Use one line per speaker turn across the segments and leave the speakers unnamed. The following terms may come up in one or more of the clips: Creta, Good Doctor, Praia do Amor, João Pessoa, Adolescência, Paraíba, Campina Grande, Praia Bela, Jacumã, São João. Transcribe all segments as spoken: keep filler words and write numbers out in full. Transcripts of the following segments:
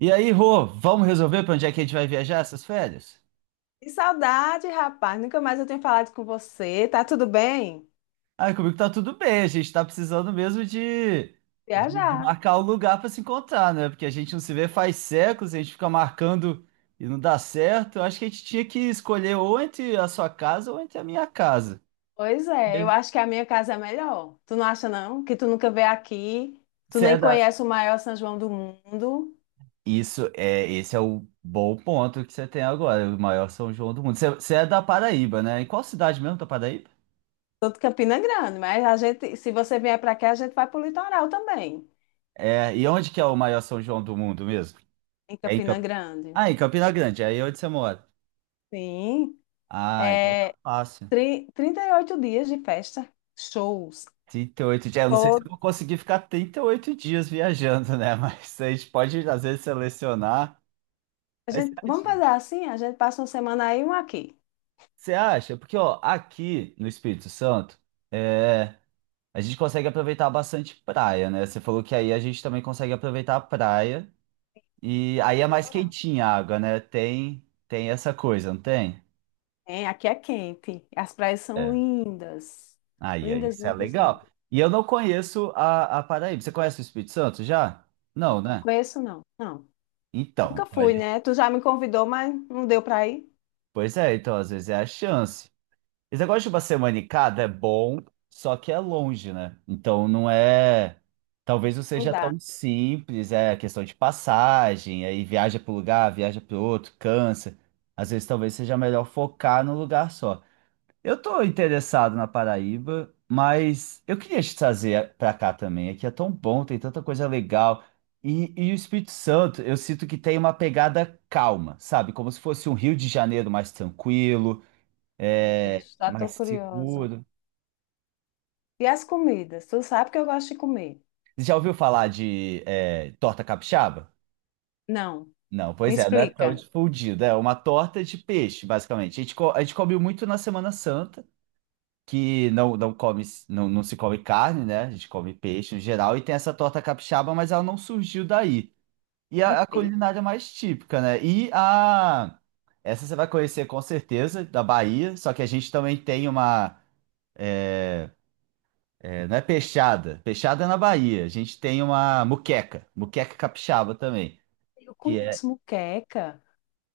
E aí, Rô, vamos resolver para onde é que a gente vai viajar essas férias?
Que saudade, rapaz. Nunca mais eu tenho falado com você. Tá tudo bem?
Ah, comigo tá tudo bem, a gente tá precisando mesmo de, de, de
Viajar.
marcar um lugar para se encontrar, né? Porque a gente não se vê faz séculos, a gente fica marcando e não dá certo. Eu acho que a gente tinha que escolher ou entre a sua casa ou entre a minha casa.
Pois é, eu acho que a minha casa é melhor. Tu não acha, não? Que tu nunca veio aqui, tu
Você
nem
é da...
conhece o maior São João do mundo.
Isso é, esse é o bom ponto que você tem agora, o maior São João do mundo. Você, você é da Paraíba, né? Em qual cidade mesmo da Paraíba?
Tô de Campina Grande, mas a gente, se você vier para cá, a gente vai pro litoral também,
É, e onde que é o maior São João do mundo mesmo?
em
É em
Campina
Camp...
Grande.
Ah, em Campina Grande, aí é onde você mora.
Sim,
Ah, então tá
é
fácil.
tri- trinta e oito dias de festa, shows.
Trinta e oito dias. Eu não sei se eu
Todo.
vou conseguir ficar trinta e oito dias viajando, né? Mas a gente pode, às vezes, selecionar.
A
Mas você
gente, vamos fazer
acha?
assim? A gente passa uma semana aí e uma aqui.
Você acha? Porque, ó, aqui no Espírito Santo, é, a gente consegue aproveitar bastante praia, né? Você falou que aí a gente também consegue aproveitar a praia. E aí é mais quentinha a água, né? Tem, tem essa coisa, não tem?
É, aqui é quente. As praias são
É.
lindas.
Aí, aí,
Lindas,
isso é
lindas,
legal.
lindas.
E eu não conheço a, a Paraíba. Você conhece o Espírito Santo já? Não,
Não,
né?
conheço não. Não.
Então,
Nunca
então a
fui,
gente-
né? Tu já me convidou, mas não deu pra ir?
Pois é, então às vezes é a chance. Esse negócio de uma semana em cada é bom, só que é longe, né? Então não é. Talvez não
Não
seja
dá.
tão simples, é questão de passagem, aí viaja para um lugar, viaja para outro, cansa. Às vezes talvez seja melhor focar num lugar só. Eu tô interessado na Paraíba, mas eu queria te trazer para cá também. Aqui é tão bom, tem tanta coisa legal. E, e o Espírito Santo, eu sinto que tem uma pegada calma, sabe? Como se fosse um Rio de Janeiro mais tranquilo,
Ai, Meu
é,
Deus, já tô
mais
curiosa.
seguro.
E as comidas? Tu sabe que eu gosto de comer?
Você já ouviu falar de é, torta capixaba?
Não.
Não,
Me
pois é, não é tão
explica.
difundido. É uma torta de peixe, basicamente. A gente, co- a gente comeu muito na Semana Santa. Que não, não come, não, não se come carne, né? A gente come peixe em geral, e tem essa torta capixaba, mas ela não surgiu daí. E
De
a, a
peixe?
culinária mais típica, né? E a. Essa você vai conhecer com certeza, da Bahia, só que a gente também tem uma. é, É, não é peixada, peixada é na Bahia. A gente tem uma muqueca, muqueca capixaba também,
Eu
que é.
conheço muqueca,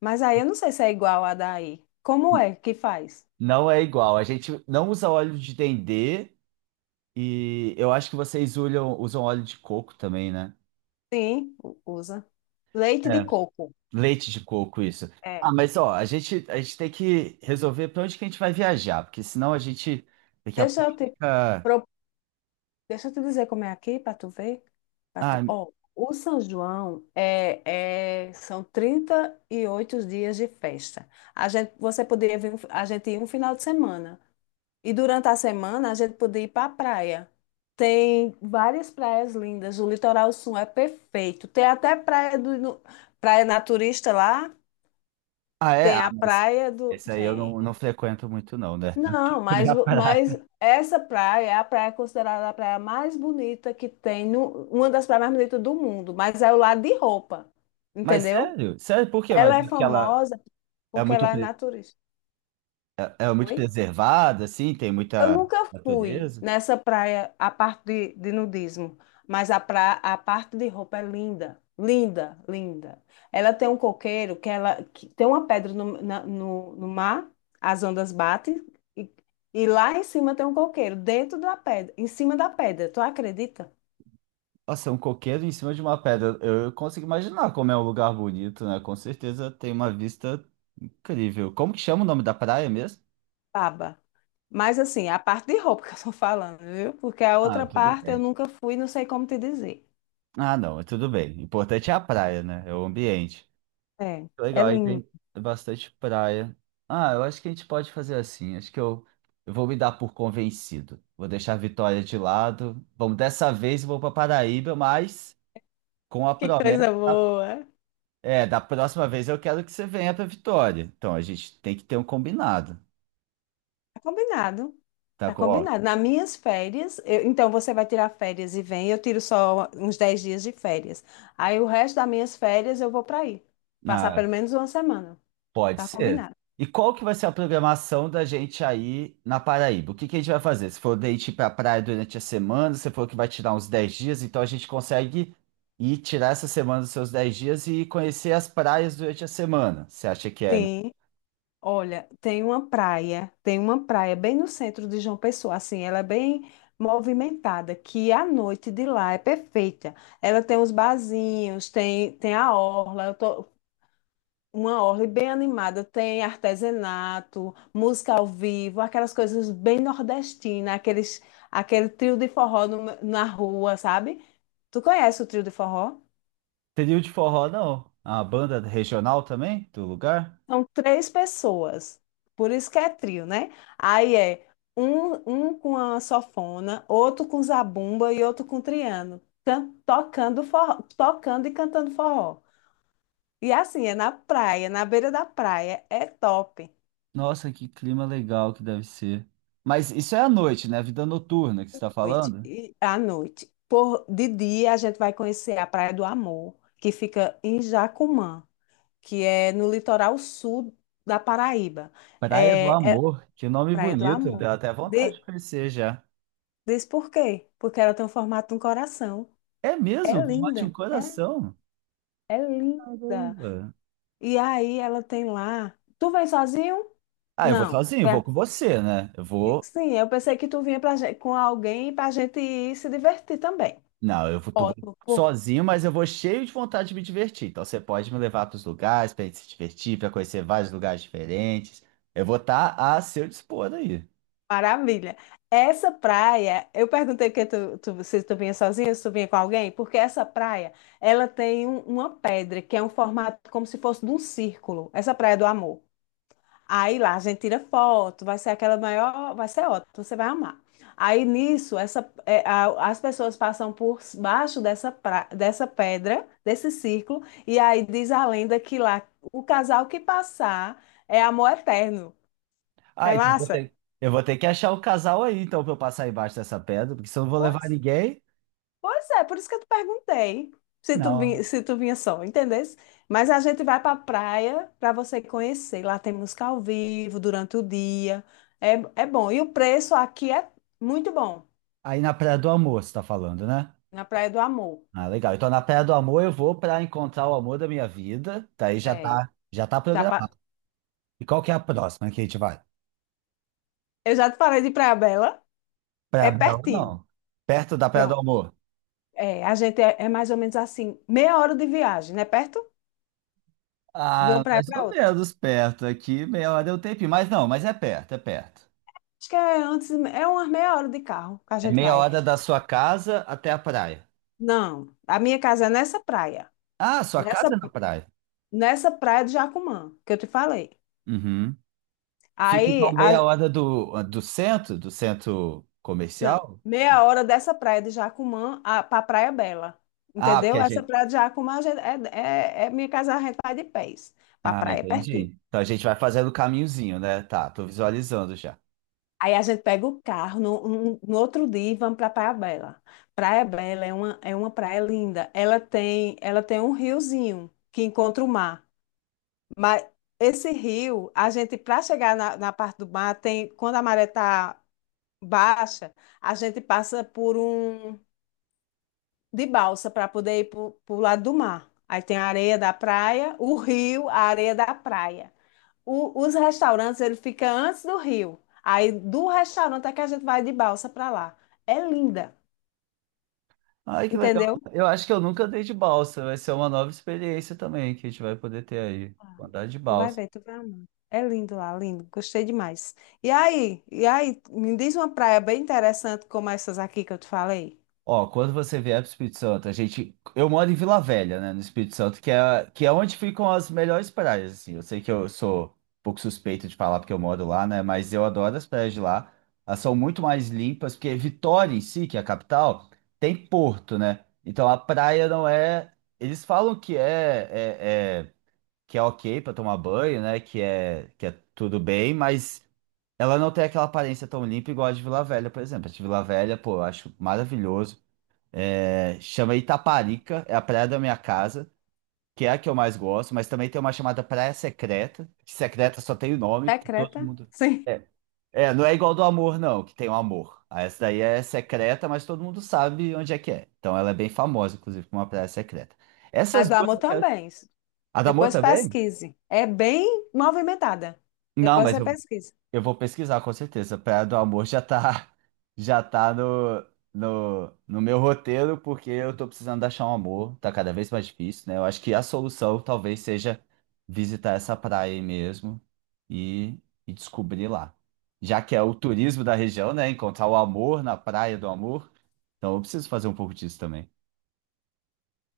mas aí eu não sei se é igual a daí. Como é que faz?
Não é igual. A gente não usa óleo de dendê e eu acho que vocês olham- usam óleo de coco também, né?
Sim, u- usa. Leite de
É.
coco.
Leite de coco, isso.
É.
Ah, mas ó, a gente, a gente tem que resolver para onde que a gente vai viajar, porque senão a gente daqui a
Deixa
pouco
eu te
fica.
Deixa eu te dizer como é aqui, para tu ver. Pra tu...
Ah,
Ó, o São João é, é, são trinta e oito dias de festa. A gente, você poderia vir, um fi- a gente ia um final de semana. E durante a semana a gente podia ir para a praia. Tem várias praias lindas. O litoral sul é perfeito. Tem até praia do, no- praia naturista lá.
ah é?
Tem
Ah,
a
mas
praia do.
esse aí eu
Tem.
não, não frequento muito, não, né?
Não,
Também
mas,
a
vo- mas
praia.
essa praia é a praia considerada a praia mais bonita que tem, no- uma das praias mais bonitas do mundo, mas é o lado de roupa,
Mas
entendeu?
sério? Sério, por quê? Mas
Ela
é
é
porque ela
famosa
é
porque
muito,
ela é
pre-
naturista.
é, é muito
Oi?
preservada, assim, tem
Eu
muita
nunca fui
natureza.
nessa praia, a parte de, de nudismo, mas a, pra, a parte de roupa é linda, linda, linda. Ela tem um coqueiro que ela que tem uma pedra no, na- no, no mar, as ondas batem, e, e lá em cima tem um coqueiro, dentro da pedra, em cima da pedra, tu acredita?
Nossa, um coqueiro em cima de uma pedra. Eu consigo imaginar como é um lugar bonito, né? Com certeza tem uma vista incrível. Como que chama o nome da praia mesmo?
Baba. Mas assim, a parte de roupa que eu tô falando, viu? Porque a
Ah,
outra
tudo
parte eu
bem.
nunca fui, não sei como te dizer.
Ah, não, é tudo bem. O importante é a praia, né? É o ambiente.
É, é
Legal, aí
lindo.
tem bastante praia. Ah, eu acho que a gente pode fazer assim. Acho que eu, eu vou me dar por convencido. Vou deixar a Vitória de lado. Vamos dessa vez, eu vou para Paraíba, mas com a
Que
promessa,
coisa boa.
é, da próxima vez eu quero que você venha para Vitória. Então a gente tem que ter um combinado,
Tá combinado.
tá?
Tá combinado. Nas minhas férias, eu- então você vai tirar férias e vem, eu tiro só uns dez dias de férias. Aí o resto das minhas férias eu vou para aí. Passar
Ó,
pelo menos uma semana.
pode
Tá
ser.
combinado.
E qual que vai ser a programação da gente aí na Paraíba? O que que a gente vai fazer? Se for date ir para praia durante a semana, você falou que vai tirar uns dez dias, então a gente consegue ir tirar essa semana dos seus dez dias e conhecer as praias durante a semana. Você acha que é
Sim. Olha, tem uma praia, tem uma praia bem no centro de João Pessoa, assim, ela é bem movimentada, que a noite de lá é perfeita. Ela tem uns barzinhos, tem, tem a orla. Uma orla bem animada, tem artesanato, música ao vivo, aquelas coisas bem nordestinas, aqueles, aquele trio de forró no- na rua, sabe? Tu conhece o trio de forró?
trio de forró, não? A banda regional também do lugar?
São três pessoas, por isso que é trio, né? Aí é um, um com a sanfona, outro com zabumba e outro com triângulo, tocando forró, tocando e cantando forró. E assim, é na praia, na beira da praia, é top.
Nossa, que clima legal que deve ser. Mas isso é à noite, né? Vida noturna que você está
Noite,
falando?
e- à noite. Por, de dia, a gente vai conhecer a Praia do Amor, que fica em Jacumã, que é no litoral sul da Paraíba.
Praia do
É, é
Amor, que nome
Praia do
bonito,
Amor.
deu até vontade
De,
de conhecer já.
Diz por quê? Porque ela tem o formato de um coração.
É mesmo?
É
Vou de um
linda, é,
coração?
é linda.
Caramba.
E aí ela tem lá. Tu vem sozinho?
Ah, eu vou
Não.
sozinho,
Vem-
vou com você, né? Eu vou.
Sim, eu pensei que tu vinha pra gente, com alguém para a gente ir se divertir também.
Não, eu vou, tu-
Ótimo.
sozinho, mas eu vou cheio de vontade de me divertir. Então você pode me levar para os lugares para gente se divertir, para conhecer vários lugares diferentes. Eu vou estar a seu dispor aí.
Maravilha. Essa praia, eu perguntei que tu, tu- se tu vinha sozinha, se tu vinha com alguém, porque essa praia, ela tem um- uma pedra que é um formato como se fosse de um círculo. Essa praia do amor. Aí lá a gente tira foto, vai ser aquela maior, vai ser ótimo, você vai amar. Aí nisso, essa, é, a- as pessoas passam por baixo dessa, pra- dessa pedra, desse círculo, e aí diz a lenda que lá o casal que passar é amor eterno. Não
Ah,
é
então eu vou
massa?
ter, eu vou ter que achar o casal aí, então, para eu passar embaixo dessa pedra, porque se eu não vou levar
Pois
ninguém,
Pois é, por isso que eu te perguntei se tu,
não.
vi- se tu vinha só, entendesse? Mas a gente vai para a praia para você conhecer. Lá tem música ao vivo durante o dia. É, é bom. E o preço aqui é muito bom,
Aí na Praia do Amor, você tá falando, né?
na Praia do Amor.
Ah, legal. Então na Praia do Amor eu vou para encontrar o amor da minha vida. Daí já
É.
tá, já tá
Já pa-
programado. E qual que é a próxima que a gente vai?
Eu já te falei de Praia Bela,
Praia
é
Bela,
pertinho.
não. Perto da Praia do
Pronto.
Amor.
É, a gente é, é mais ou menos assim, meia hora de viagem, né? Perto? De uma
Ah,
praia
mais
para
ou
outra.
menos perto. Aqui meia hora é o tempinho. Mas não, mas é perto, é perto.
Acho que é antes, é umas meia hora de carro que a
É
gente
meia
vai.
hora da sua casa até a praia.
Não, a minha casa é nessa praia.
Ah, sua
Nessa
casa é na praia.
Nessa praia de Jacumã, que eu te falei.
Uhum. Fica então
Aí,
meia
a-
hora do, do centro, do centro
não,
comercial.
meia hora dessa praia de Jacumã a, pra Praia Bela,
Ah, porque
entendeu?
a
Essa
gente.
praia de Jacumã a gente- é, é, é minha casa, a gente vai de pés, pra
Ah,
praia é pertinho.
entendi. Então a gente vai fazendo o caminhozinho, né? Tá, tô visualizando já.
Aí a gente pega o carro no, no- no outro dia e vamos pra Praia Bela. Praia Bela é uma, é uma praia linda. Ela tem, ela tem um riozinho que encontra o mar. Mas esse rio, a gente, para chegar na, na parte do mar, tem, quando a maré está baixa, a gente passa por um de balsa para poder ir para o lado do mar. Aí tem a areia da praia, o rio, a areia da praia. O- os restaurantes, ele fica antes do rio. Aí do restaurante é que a gente vai de balsa para lá. É linda,
Ai, que legal.
entendeu?
Eu acho que eu nunca andei de balsa. Vai ser uma nova experiência também que a gente vai poder ter aí. Andar de
Tu vai
balsa.
ver, tu vai amar. É lindo lá, lindo. Gostei demais. E aí, e aí, me diz uma praia bem interessante como essas aqui que eu te falei.
Ó, quando você vier para o Espírito Santo, a gente. Eu moro em Vila Velha, né, no Espírito Santo, que é, que é onde ficam as melhores praias, assim. Eu sei que eu sou um pouco suspeito de falar porque eu moro lá, né, mas eu adoro as praias de lá. Elas são muito mais limpas, porque Vitória em si, que é a capital, tem porto, né? Então a praia não é. Eles falam que é, é é que é ok pra tomar banho, né? Que é, que é tudo bem, mas ela não tem aquela aparência tão limpa igual a de Vila Velha, por exemplo. A de Vila Velha, pô, eu acho maravilhoso. É, chama Itaparica, é a praia da minha casa, que é a que eu mais gosto, mas também tem uma chamada Praia Secreta, que secreta só tem o nome,
É
porque todo
Creta?
mundo.
Sim.
É, é, não é igual do amor, não, que tem o amor. Ah, essa daí é secreta, mas todo mundo sabe onde é que é. Então ela é bem famosa, inclusive, como uma praia secreta.
A
Essas
do
duas.
amor
Eu quero-
também.
A da amor
Depois
também?
pesquise. É bem movimentada.
Não,
Depois
mas
você
eu
pesquisa.
Eu vou pesquisar com certeza. Praia do Amor já tá, já tá no, no, no meu roteiro, porque eu tô precisando achar um amor. Tá cada vez mais difícil, né? Eu acho que a solução talvez seja visitar essa praia aí mesmo e, e descobrir lá. Já que é o turismo da região, né? Encontrar o amor na Praia do Amor. Então eu preciso fazer um pouco disso também.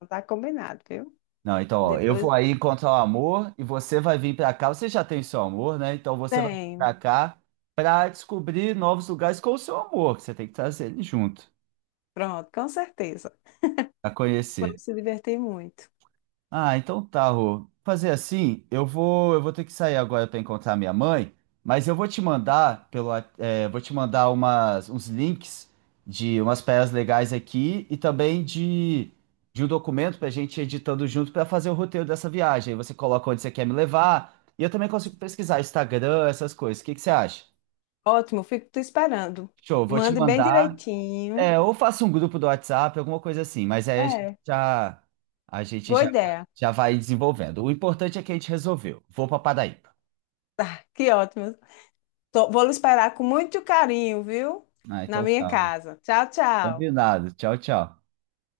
Não. Tá combinado, viu?
Não, então, ó, eu
Depois
vou aí encontrar o amor e você vai vir pra cá. Você já tem seu amor, né? Então você vai vir
tem.
pra cá pra descobrir novos lugares com o seu amor, que você tem que trazer ele junto,
Pronto, com certeza.
pra conhecer.
Vamos se divertir muito.
Ah, então tá, Rô. Fazer assim, eu vou, eu vou ter que sair agora para encontrar minha mãe, mas eu vou te mandar pelo, wa- é, vou te mandar umas, uns links de umas peças legais aqui e também de, de um documento para a gente ir editando junto para fazer o roteiro dessa viagem. Aí você coloca onde você quer me levar e eu também consigo pesquisar Instagram, essas coisas. O que que você acha?
Ótimo, fico te esperando.
Show, vou te
Mande bem
mandar.
direitinho.
É, ou faço um grupo do WhatsApp, alguma coisa assim, mas aí a gente
É,
já, a gente
boa
já,
ideia.
já vai desenvolvendo. O importante é que a gente resolveu. Vou para Paraíba.
Que ótimo. Tô- vou lhe esperar com muito carinho, viu?
Ah,
Na
então
minha
tá.
casa. Tchau, tchau.
Combinado. Tchau, tchau.